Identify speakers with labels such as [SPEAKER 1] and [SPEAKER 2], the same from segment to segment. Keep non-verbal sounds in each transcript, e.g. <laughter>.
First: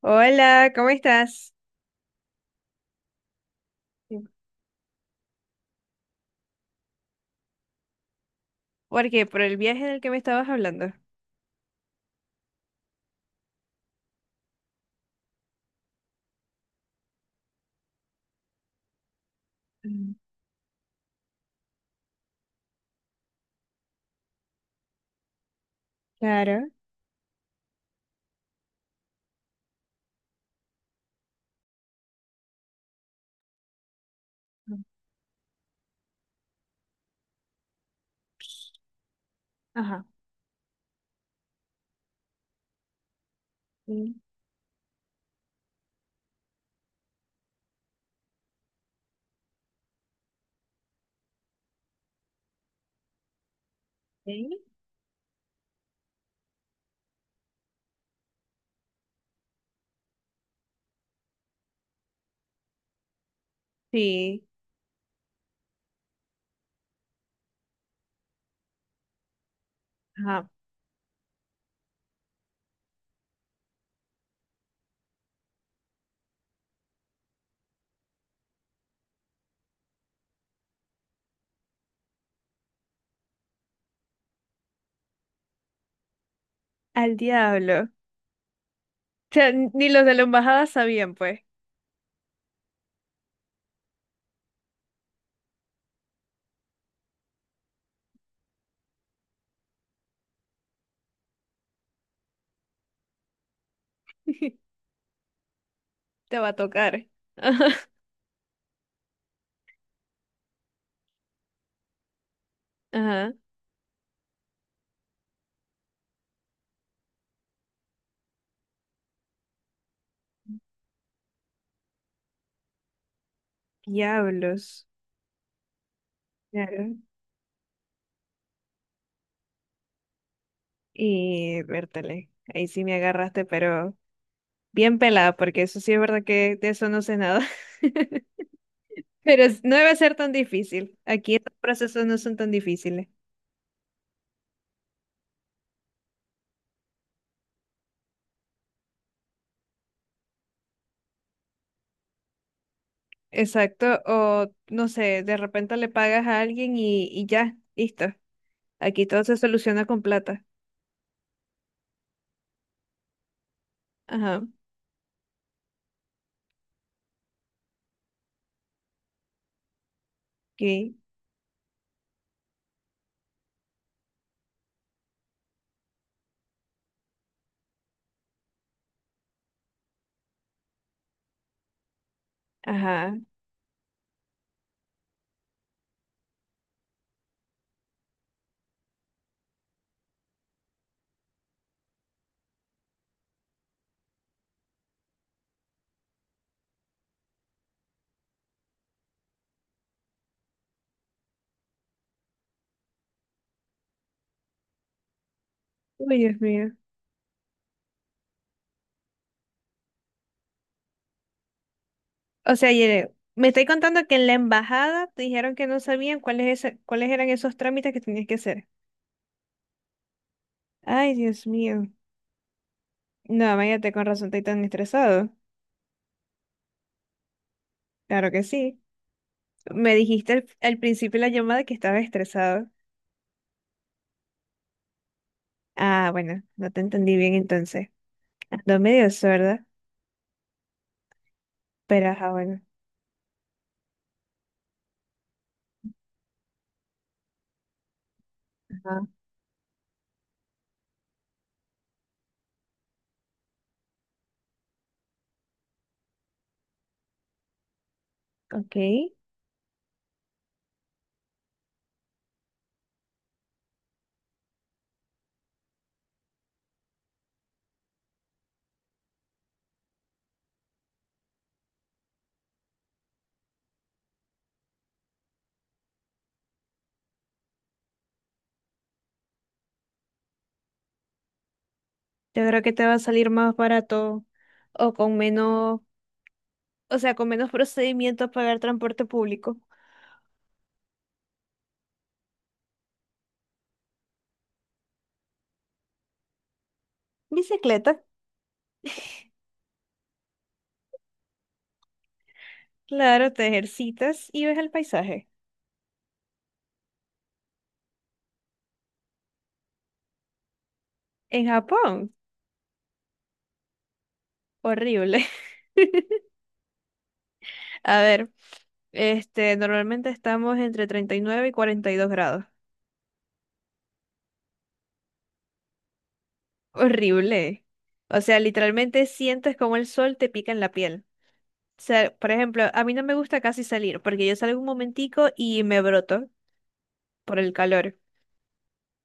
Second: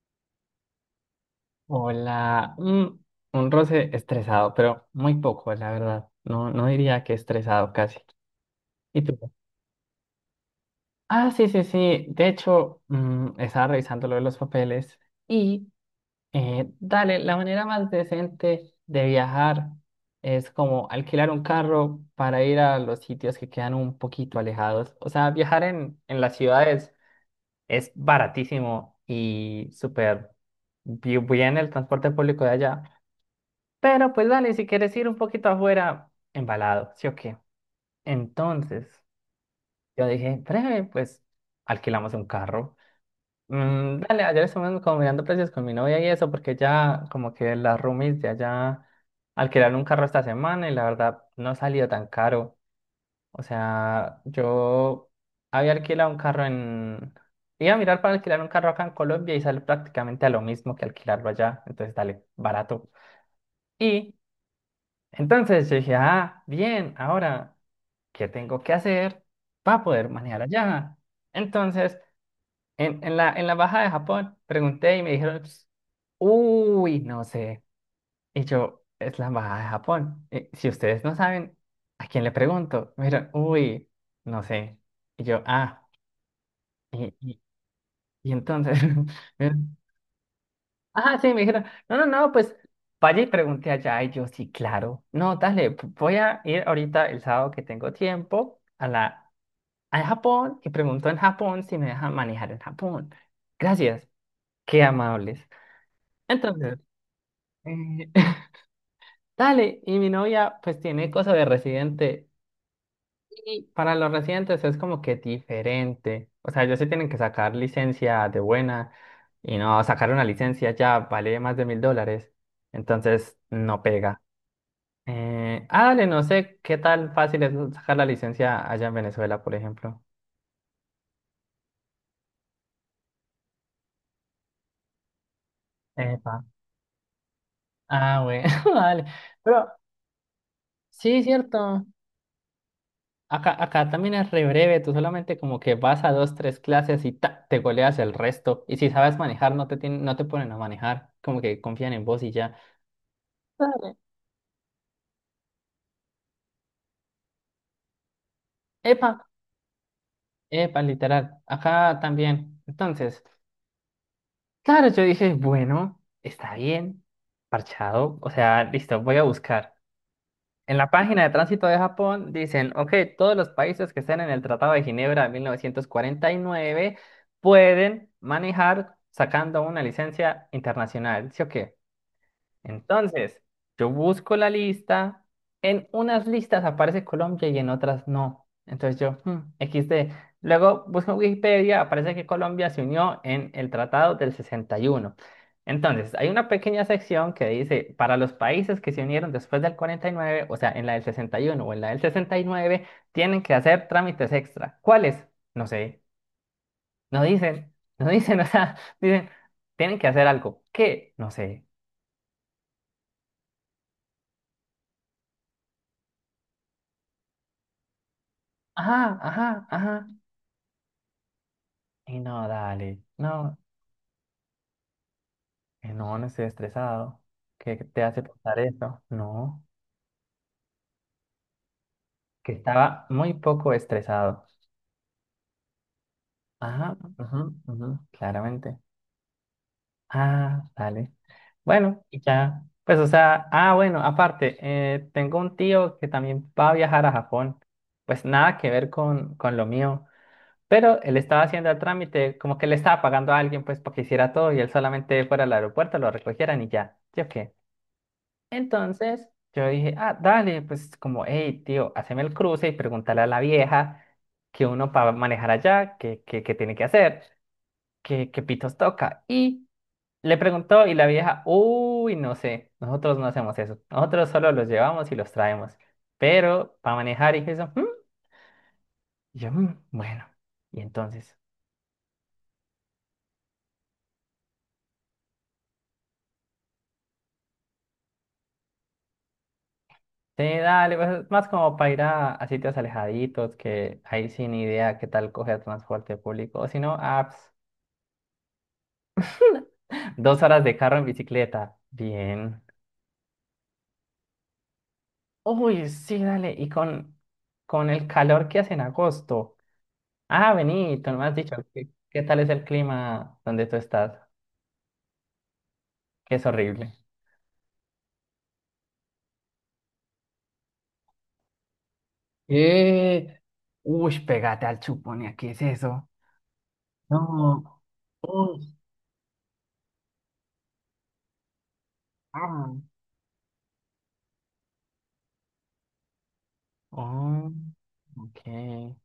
[SPEAKER 1] Hola, ¿cómo estás?
[SPEAKER 2] Hola, un roce estresado, pero muy poco, la verdad. No, no diría que estresado casi. ¿Y
[SPEAKER 1] ¿Por
[SPEAKER 2] tú?
[SPEAKER 1] qué? ¿Por el viaje del que me estabas hablando?
[SPEAKER 2] Ah, sí, sí, sí. De hecho, estaba revisando lo de los papeles y dale, la manera más decente de viajar
[SPEAKER 1] Mm.
[SPEAKER 2] es como alquilar un carro para ir a los sitios que quedan un poquito alejados. O sea, viajar en las
[SPEAKER 1] Claro.
[SPEAKER 2] ciudades es baratísimo y súper bien el transporte público de allá. Pero pues dale, si quieres ir un poquito afuera, embalado, ¿sí o qué? Entonces,
[SPEAKER 1] Ajá.
[SPEAKER 2] yo dije, breve, pues alquilamos un carro.
[SPEAKER 1] Mm.
[SPEAKER 2] Dale, ayer estuvimos como mirando precios con mi novia y eso, porque ya como que las roomies de allá alquilaron un carro esta semana y la verdad no ha salido tan caro. O sea,
[SPEAKER 1] ¿Sí?
[SPEAKER 2] yo había alquilado un carro en. Iba a mirar para alquilar un carro acá en Colombia y sale prácticamente a lo mismo que alquilarlo allá. Entonces, dale, barato. Y.
[SPEAKER 1] Sí.
[SPEAKER 2] Entonces yo dije, ah, bien, ahora, ¿qué tengo que hacer para poder manejar
[SPEAKER 1] Ajá.
[SPEAKER 2] allá? Entonces, en la embajada de Japón, pregunté y me dijeron, "Ps, uy, no sé". Y yo, es la embajada de Japón. Y si ustedes no saben, ¿a quién le pregunto? Me dijeron, uy, no sé. Y yo, ah, y,
[SPEAKER 1] Al
[SPEAKER 2] y,
[SPEAKER 1] diablo. O
[SPEAKER 2] y entonces,
[SPEAKER 1] sea,
[SPEAKER 2] <laughs>
[SPEAKER 1] ni los de la embajada sabían,
[SPEAKER 2] ajá, sí, me
[SPEAKER 1] pues.
[SPEAKER 2] dijeron, no, no, no, pues vaya y pregunté allá. Y yo, sí, claro. No, dale, voy a ir ahorita el sábado que tengo tiempo a la a Japón y pregunto en Japón si me dejan manejar en Japón. Gracias,
[SPEAKER 1] <laughs>
[SPEAKER 2] qué amables.
[SPEAKER 1] Te va a
[SPEAKER 2] Entonces,
[SPEAKER 1] tocar. <laughs> Ajá,
[SPEAKER 2] eh, <laughs> dale, y mi novia pues tiene cosa de residente
[SPEAKER 1] ajá.
[SPEAKER 2] y para los residentes es como que diferente. O sea, ellos sí tienen que sacar licencia de buena y no sacar una licencia ya vale más de $1,000. Entonces, no pega.
[SPEAKER 1] Diablos.
[SPEAKER 2] Dale, no sé qué
[SPEAKER 1] Claro.
[SPEAKER 2] tan fácil es sacar la licencia allá en Venezuela, por ejemplo.
[SPEAKER 1] Y vértale. Ahí sí me agarraste, pero bien pelada, porque eso sí es verdad
[SPEAKER 2] Epa.
[SPEAKER 1] que de eso no sé nada. <laughs>
[SPEAKER 2] Ah, bueno, <laughs> dale.
[SPEAKER 1] Pero
[SPEAKER 2] Pero
[SPEAKER 1] no debe ser tan difícil.
[SPEAKER 2] sí,
[SPEAKER 1] Aquí estos
[SPEAKER 2] cierto.
[SPEAKER 1] procesos no son tan difíciles.
[SPEAKER 2] Acá también es re breve, tú solamente como que vas a dos, tres clases y ta, te goleas el resto. Y si sabes manejar, no te tienen, no te ponen a manejar, como que confían en vos y ya. Dale.
[SPEAKER 1] Exacto, o no sé, de repente le pagas a alguien y ya, listo. Aquí
[SPEAKER 2] Epa,
[SPEAKER 1] todo se soluciona con plata.
[SPEAKER 2] epa, literal. Acá también. Entonces,
[SPEAKER 1] Ajá,
[SPEAKER 2] claro, yo dije, bueno, está bien, parchado. O sea, listo, voy a buscar. En la
[SPEAKER 1] ok,
[SPEAKER 2] página de tránsito de Japón dicen, ok, todos los países que estén en el Tratado de Ginebra de 1949 pueden manejar sacando una licencia internacional, ¿sí o qué?
[SPEAKER 1] ajá.
[SPEAKER 2] Entonces, yo busco la lista, en unas listas aparece Colombia y en otras no. Entonces yo, hmm, XD. Luego busco en Wikipedia, aparece que Colombia se unió en el Tratado del 61. Entonces, hay una pequeña sección que dice, para los países que se unieron después del 49, o sea, en la del 61 o en la del 69, tienen que hacer trámites extra. ¿Cuáles? No sé.
[SPEAKER 1] Uy, Dios mío.
[SPEAKER 2] No dicen, no dicen, <laughs> o sea, dicen, tienen que hacer algo. ¿Qué? No sé.
[SPEAKER 1] O sea, Yere, me estoy contando que en la embajada te dijeron que no sabían cuáles, cuáles eran esos trámites que tenías que hacer.
[SPEAKER 2] Ajá, ajá, ajá.
[SPEAKER 1] Ay, Dios mío.
[SPEAKER 2] Y no, dale,
[SPEAKER 1] No,
[SPEAKER 2] no,
[SPEAKER 1] váyate con razón, estoy tan estresado.
[SPEAKER 2] no, no estoy estresado. ¿Qué te hace
[SPEAKER 1] Claro que
[SPEAKER 2] pensar
[SPEAKER 1] sí.
[SPEAKER 2] eso? No,
[SPEAKER 1] Me dijiste al principio de la llamada que estaba
[SPEAKER 2] que
[SPEAKER 1] estresado.
[SPEAKER 2] estaba muy poco estresado.
[SPEAKER 1] Ah, bueno, no te
[SPEAKER 2] Ajá,
[SPEAKER 1] entendí bien
[SPEAKER 2] ujú,
[SPEAKER 1] entonces.
[SPEAKER 2] ujú, claramente.
[SPEAKER 1] Ando medio sorda,
[SPEAKER 2] Ah, dale. Bueno,
[SPEAKER 1] pero
[SPEAKER 2] y
[SPEAKER 1] ajá, bueno.
[SPEAKER 2] ya, pues o sea, ah, bueno, aparte, tengo un tío que también va a viajar a Japón. Pues nada que ver con lo mío, pero él estaba haciendo el trámite, como que le estaba pagando a alguien pues para que hiciera todo y él solamente fuera al aeropuerto, lo recogieran y ya. ¿Sí o qué?
[SPEAKER 1] Ok, yo
[SPEAKER 2] Entonces yo dije, ah, dale, pues como, hey, tío, haceme el cruce y pregúntale a la vieja que uno para manejar allá, que tiene que hacer, que pitos toca. Y le preguntó y la vieja, uy, no sé, nosotros no hacemos eso, nosotros solo los llevamos y los traemos. Pero para manejar y eso, "Mm". Y yo, "Mm, bueno, y entonces,
[SPEAKER 1] creo que te va a salir más barato o con menos, o sea, con menos procedimientos pagar transporte público.
[SPEAKER 2] sí, dale, pues es más como para ir a sitios alejaditos, que ahí sin idea qué tal coger transporte público, o si no, apps.
[SPEAKER 1] Bicicleta,
[SPEAKER 2] 2 horas de carro en bicicleta. Bien.
[SPEAKER 1] claro, te ejercitas y ves el paisaje.
[SPEAKER 2] Uy, sí, dale. Y con el calor que hace en agosto. Ah, vení, tú no me has
[SPEAKER 1] En
[SPEAKER 2] dicho qué,
[SPEAKER 1] Japón,
[SPEAKER 2] qué tal es el clima donde tú estás,
[SPEAKER 1] horrible.
[SPEAKER 2] que es horrible.
[SPEAKER 1] <laughs> A ver, este, normalmente estamos entre 39 y 42 grados.
[SPEAKER 2] Eh, uy, pégate al chupón, ¿qué es eso?
[SPEAKER 1] Horrible.
[SPEAKER 2] No,
[SPEAKER 1] O sea,
[SPEAKER 2] uy,
[SPEAKER 1] literalmente sientes como el sol te pica en la piel. O sea, por ejemplo,
[SPEAKER 2] ah,
[SPEAKER 1] a mí no me gusta casi salir porque yo salgo un momentico y me broto por
[SPEAKER 2] oh,
[SPEAKER 1] el calor.
[SPEAKER 2] ok.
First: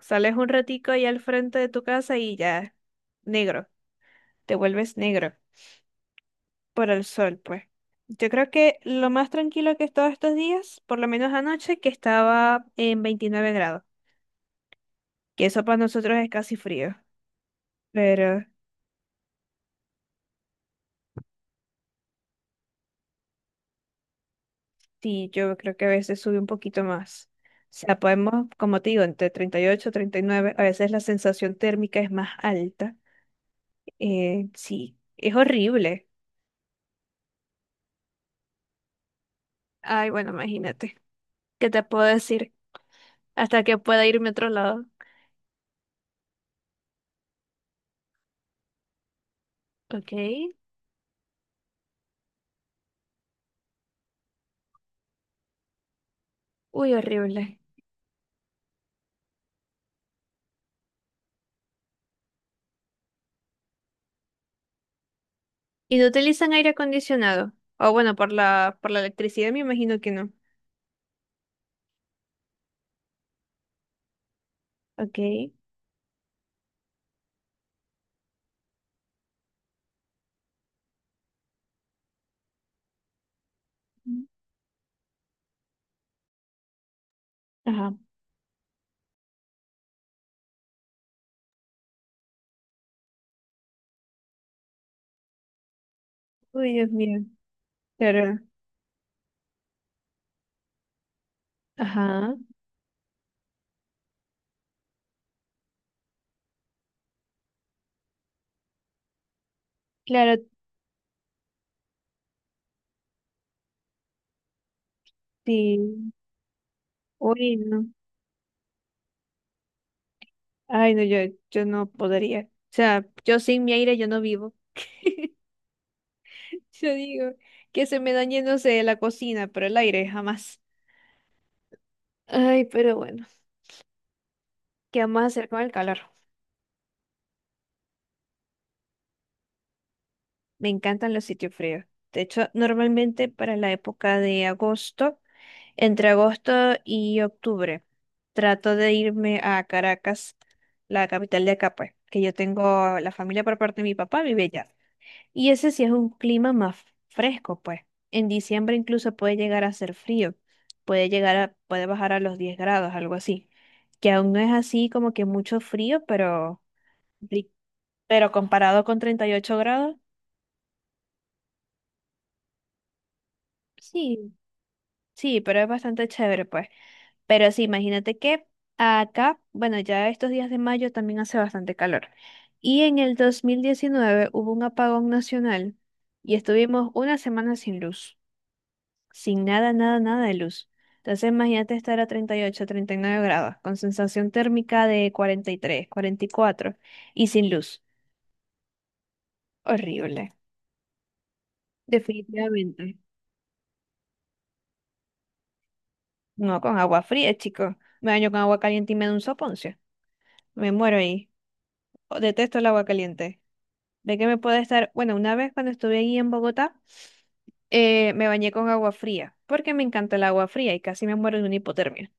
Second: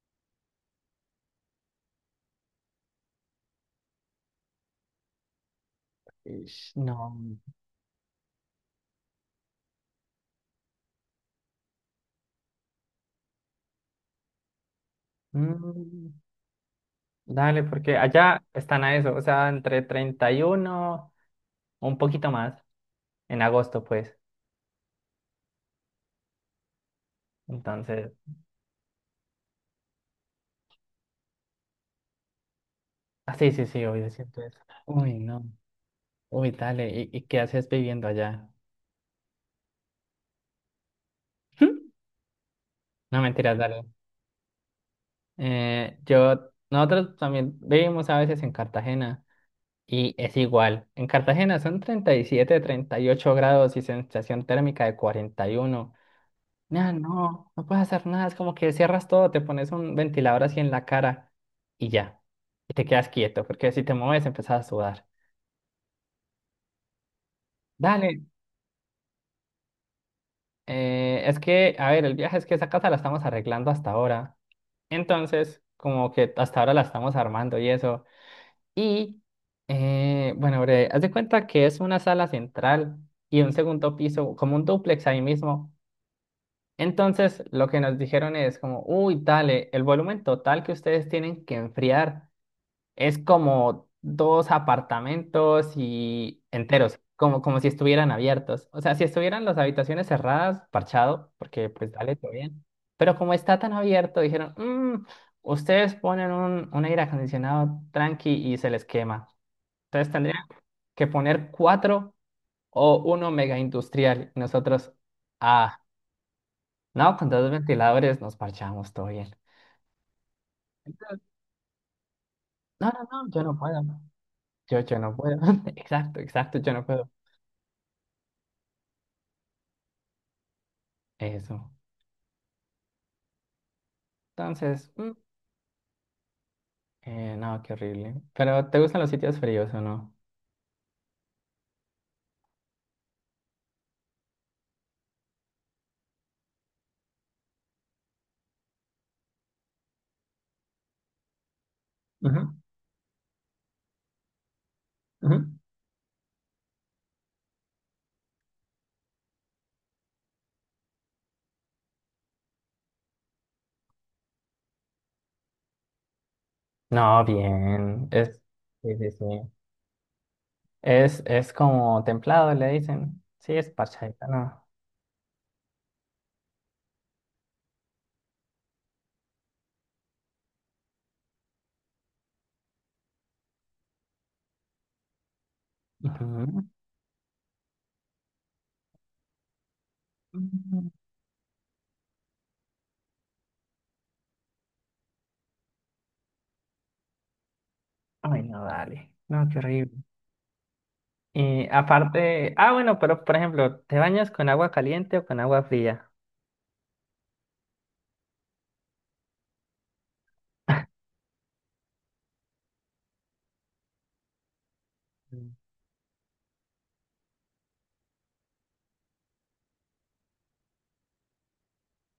[SPEAKER 1] Sales un ratico ahí al frente de tu casa y ya, negro, te vuelves negro
[SPEAKER 2] Ish.
[SPEAKER 1] por el
[SPEAKER 2] No.
[SPEAKER 1] sol, pues. Yo creo que lo más tranquilo que he estado estos días, por lo menos anoche, que estaba en 29 grados, que eso para
[SPEAKER 2] Mm,
[SPEAKER 1] nosotros es casi frío,
[SPEAKER 2] dale, porque allá
[SPEAKER 1] pero
[SPEAKER 2] están a eso, o sea, entre 31, un poquito más, en agosto, pues.
[SPEAKER 1] sí, yo creo que a veces sube un poquito más. O sea,
[SPEAKER 2] Entonces,
[SPEAKER 1] podemos, como te digo, entre 38, treinta y nueve, a veces la sensación térmica es más alta.
[SPEAKER 2] ah, sí, sí, sí, obvio, siento eso.
[SPEAKER 1] Sí,
[SPEAKER 2] Uy,
[SPEAKER 1] es
[SPEAKER 2] no.
[SPEAKER 1] horrible.
[SPEAKER 2] Uy, dale, y qué haces viviendo allá?
[SPEAKER 1] Ay, bueno, imagínate. ¿Qué te
[SPEAKER 2] <laughs>
[SPEAKER 1] puedo decir?
[SPEAKER 2] No mentiras,
[SPEAKER 1] Hasta que
[SPEAKER 2] dale.
[SPEAKER 1] pueda irme a otro lado.
[SPEAKER 2] Yo, nosotros también vivimos a veces en Cartagena
[SPEAKER 1] Ok.
[SPEAKER 2] y es igual. En Cartagena son 30, 37, 38 grados y sensación térmica de 41. No,
[SPEAKER 1] Uy,
[SPEAKER 2] no,
[SPEAKER 1] horrible.
[SPEAKER 2] no puedes hacer nada. Es como que cierras todo, te pones un ventilador así en la cara y ya. Y te quedas quieto, porque si te mueves empezás a sudar.
[SPEAKER 1] ¿Y no utilizan aire acondicionado? O bueno,
[SPEAKER 2] Dale.
[SPEAKER 1] por la electricidad me imagino que no.
[SPEAKER 2] Es que, a ver, el viaje es que esa casa la estamos arreglando hasta ahora.
[SPEAKER 1] Ok.
[SPEAKER 2] Entonces, como que hasta ahora la estamos armando y eso. Y, bueno, bre, haz de cuenta que es una sala central y un segundo
[SPEAKER 1] Mm.
[SPEAKER 2] piso, como un dúplex ahí mismo. Entonces, lo que
[SPEAKER 1] Ajá.
[SPEAKER 2] nos dijeron es como, uy, dale, el volumen total que ustedes tienen que enfriar es como dos apartamentos y
[SPEAKER 1] Uy, Dios
[SPEAKER 2] enteros,
[SPEAKER 1] mío.
[SPEAKER 2] como, como si estuvieran
[SPEAKER 1] Claro.
[SPEAKER 2] abiertos. O sea, si estuvieran las habitaciones cerradas, parchado, porque pues dale, todo
[SPEAKER 1] Ajá.
[SPEAKER 2] bien. Pero como está tan abierto, dijeron, "Mm, ustedes ponen un aire acondicionado tranqui y se les quema. Entonces
[SPEAKER 1] Claro,
[SPEAKER 2] tendrían que poner cuatro o uno mega industrial". Y nosotros, ah,
[SPEAKER 1] sí.
[SPEAKER 2] no, con dos
[SPEAKER 1] Uy, no.
[SPEAKER 2] ventiladores nos parchamos, todo bien.
[SPEAKER 1] Ay, no,
[SPEAKER 2] Entonces,
[SPEAKER 1] yo no podría. O
[SPEAKER 2] no,
[SPEAKER 1] sea,
[SPEAKER 2] no, no,
[SPEAKER 1] yo
[SPEAKER 2] yo no
[SPEAKER 1] sin mi
[SPEAKER 2] puedo.
[SPEAKER 1] aire yo no vivo.
[SPEAKER 2] Yo no
[SPEAKER 1] <laughs>
[SPEAKER 2] puedo. <laughs> Exacto, exacto, yo no
[SPEAKER 1] Yo
[SPEAKER 2] puedo.
[SPEAKER 1] digo que se me dañe, no sé, la cocina, pero el aire jamás.
[SPEAKER 2] Eso.
[SPEAKER 1] Ay, pero bueno,
[SPEAKER 2] Entonces,
[SPEAKER 1] ¿qué vamos a hacer con el calor?
[SPEAKER 2] no, qué horrible. Pero, ¿te gustan los sitios fríos o no?
[SPEAKER 1] Me encantan los sitios fríos. De hecho, normalmente para la época de agosto. Entre agosto y octubre trato de irme a Caracas, la capital de acá, pues, que yo
[SPEAKER 2] Ujú,
[SPEAKER 1] tengo la familia por parte de mi papá, vive allá.
[SPEAKER 2] ujú.
[SPEAKER 1] Y ese sí es un clima más fresco, pues. En diciembre incluso puede llegar a ser frío, puede llegar a, puede bajar a los 10 grados, algo así. Que aún no es así como que mucho frío, pero,
[SPEAKER 2] No,
[SPEAKER 1] ri-
[SPEAKER 2] bien.
[SPEAKER 1] pero comparado
[SPEAKER 2] Sí,
[SPEAKER 1] con
[SPEAKER 2] sí,
[SPEAKER 1] treinta y
[SPEAKER 2] sí.
[SPEAKER 1] ocho grados,
[SPEAKER 2] Es como templado, le dicen. Sí, es parchadita,
[SPEAKER 1] sí,
[SPEAKER 2] no.
[SPEAKER 1] sí, pero es bastante chévere, pues. Pero sí, imagínate que acá, bueno, ya estos días de mayo también hace bastante calor. Y en el 2019 hubo un apagón nacional y
[SPEAKER 2] Ujú.
[SPEAKER 1] estuvimos una semana sin luz, sin nada de luz.
[SPEAKER 2] Mm.
[SPEAKER 1] Entonces imagínate estar a 30, 38, 39 grados, con sensación térmica de 43, 44, y sin luz.
[SPEAKER 2] Ay, no, dale. No, qué horrible.
[SPEAKER 1] Horrible.
[SPEAKER 2] Y aparte, ah,
[SPEAKER 1] Definitivamente.
[SPEAKER 2] bueno, pero por ejemplo, ¿te bañas con agua caliente o con agua fría?
[SPEAKER 1] No, con agua fría, chico. Me baño con agua caliente y me da un soponcio. Me muero ahí. Detesto el agua caliente. De que me puede estar, bueno, una
[SPEAKER 2] Mm.
[SPEAKER 1] vez cuando estuve ahí en Bogotá, me bañé con agua fría, porque me encanta el agua fría y casi me muero de una hipotermia.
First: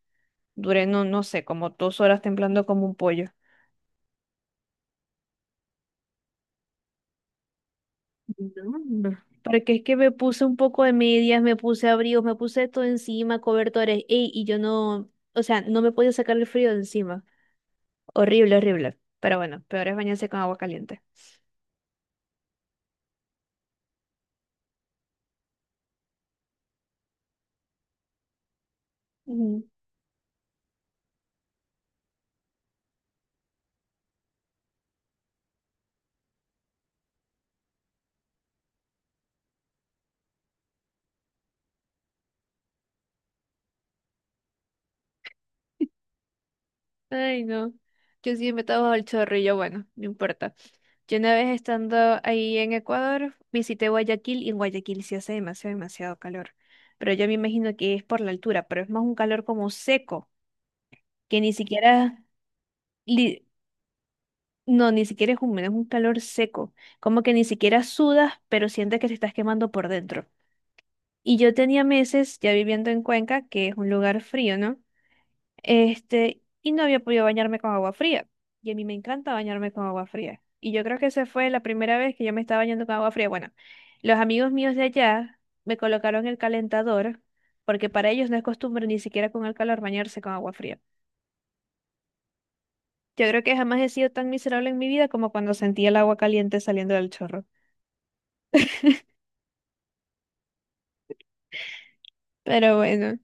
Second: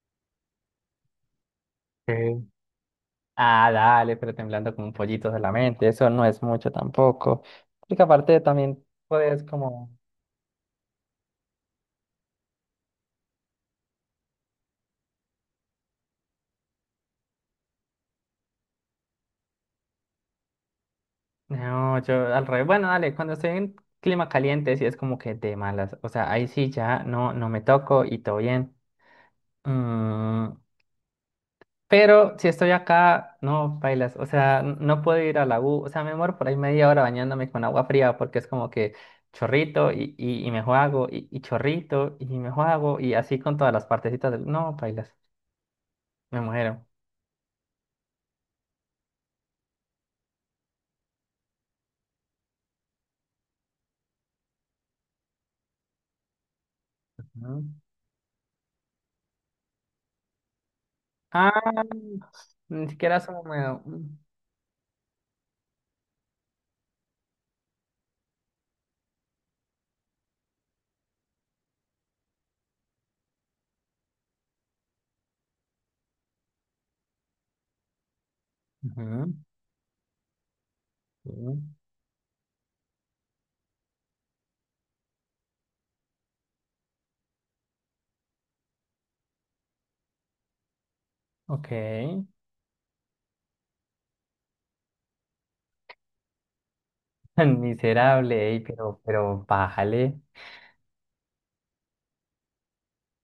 [SPEAKER 1] Duré, no, no sé, como dos horas
[SPEAKER 2] Ok.
[SPEAKER 1] temblando como un pollo.
[SPEAKER 2] Ah, dale, pero temblando como un pollito solamente, eso no es mucho tampoco. Porque aparte
[SPEAKER 1] No,
[SPEAKER 2] también
[SPEAKER 1] no.
[SPEAKER 2] puedes
[SPEAKER 1] Porque es
[SPEAKER 2] como,
[SPEAKER 1] que me puse un poco de medias, me puse abrigos, me puse todo encima, cobertores, ey, y yo no, o sea, no me podía sacar el frío de encima. Horrible, horrible. Pero bueno, peor es bañarse con agua caliente.
[SPEAKER 2] no, yo al revés, bueno, dale, cuando estoy en clima caliente sí es como que de malas, o sea, ahí sí ya no, no me toco y todo bien. Mm, pero si estoy acá, no, bailas, o sea, no puedo ir a la U, o sea, me muero por ahí media hora bañándome con agua fría porque es como que chorrito y me juego y chorrito y me juego y así con todas las partecitas del, no, bailas, me muero.
[SPEAKER 1] Ay, no. Yo sí me estaba al chorrillo, bueno, no importa. Yo una vez estando ahí en Ecuador, visité Guayaquil y en Guayaquil sí hace demasiado, demasiado calor. Pero yo me
[SPEAKER 2] Ujú.
[SPEAKER 1] imagino que es por la altura, pero es más un calor como seco, que ni
[SPEAKER 2] Ah,
[SPEAKER 1] siquiera,
[SPEAKER 2] ni siquiera es
[SPEAKER 1] li-
[SPEAKER 2] húmedo. Mm.
[SPEAKER 1] no, ni siquiera es húmedo, es un calor seco. Como que ni siquiera sudas, pero sientes que te estás quemando por dentro. Y yo tenía meses ya viviendo en Cuenca, que es un lugar frío, ¿no? Este, y no había podido bañarme con agua fría. Y a mí me
[SPEAKER 2] Ujú,
[SPEAKER 1] encanta bañarme con agua fría. Y yo creo que esa
[SPEAKER 2] sí.
[SPEAKER 1] fue la primera vez que yo me estaba bañando con agua fría. Bueno, los amigos míos de allá me colocaron el calentador, porque para ellos no es costumbre ni siquiera con el calor bañarse con agua fría.
[SPEAKER 2] Ok. <laughs>
[SPEAKER 1] Yo creo que jamás he sido tan miserable en mi vida como cuando sentí el agua caliente saliendo del chorro.
[SPEAKER 2] Tan miserable, ey, pero,
[SPEAKER 1] <laughs>
[SPEAKER 2] pero bájale.
[SPEAKER 1] Pero bueno,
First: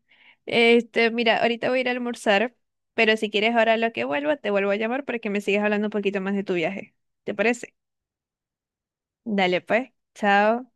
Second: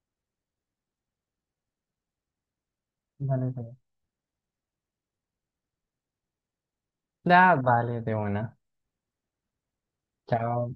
[SPEAKER 1] este, mira, ahorita voy a ir a almorzar, pero si
[SPEAKER 2] Vale,
[SPEAKER 1] quieres
[SPEAKER 2] vale.
[SPEAKER 1] ahora lo que vuelva, te vuelvo a llamar para que me sigas hablando un poquito más de tu viaje. ¿Te
[SPEAKER 2] Ah,
[SPEAKER 1] parece?
[SPEAKER 2] vale, de una.
[SPEAKER 1] Dale pues,
[SPEAKER 2] Chao.
[SPEAKER 1] chao.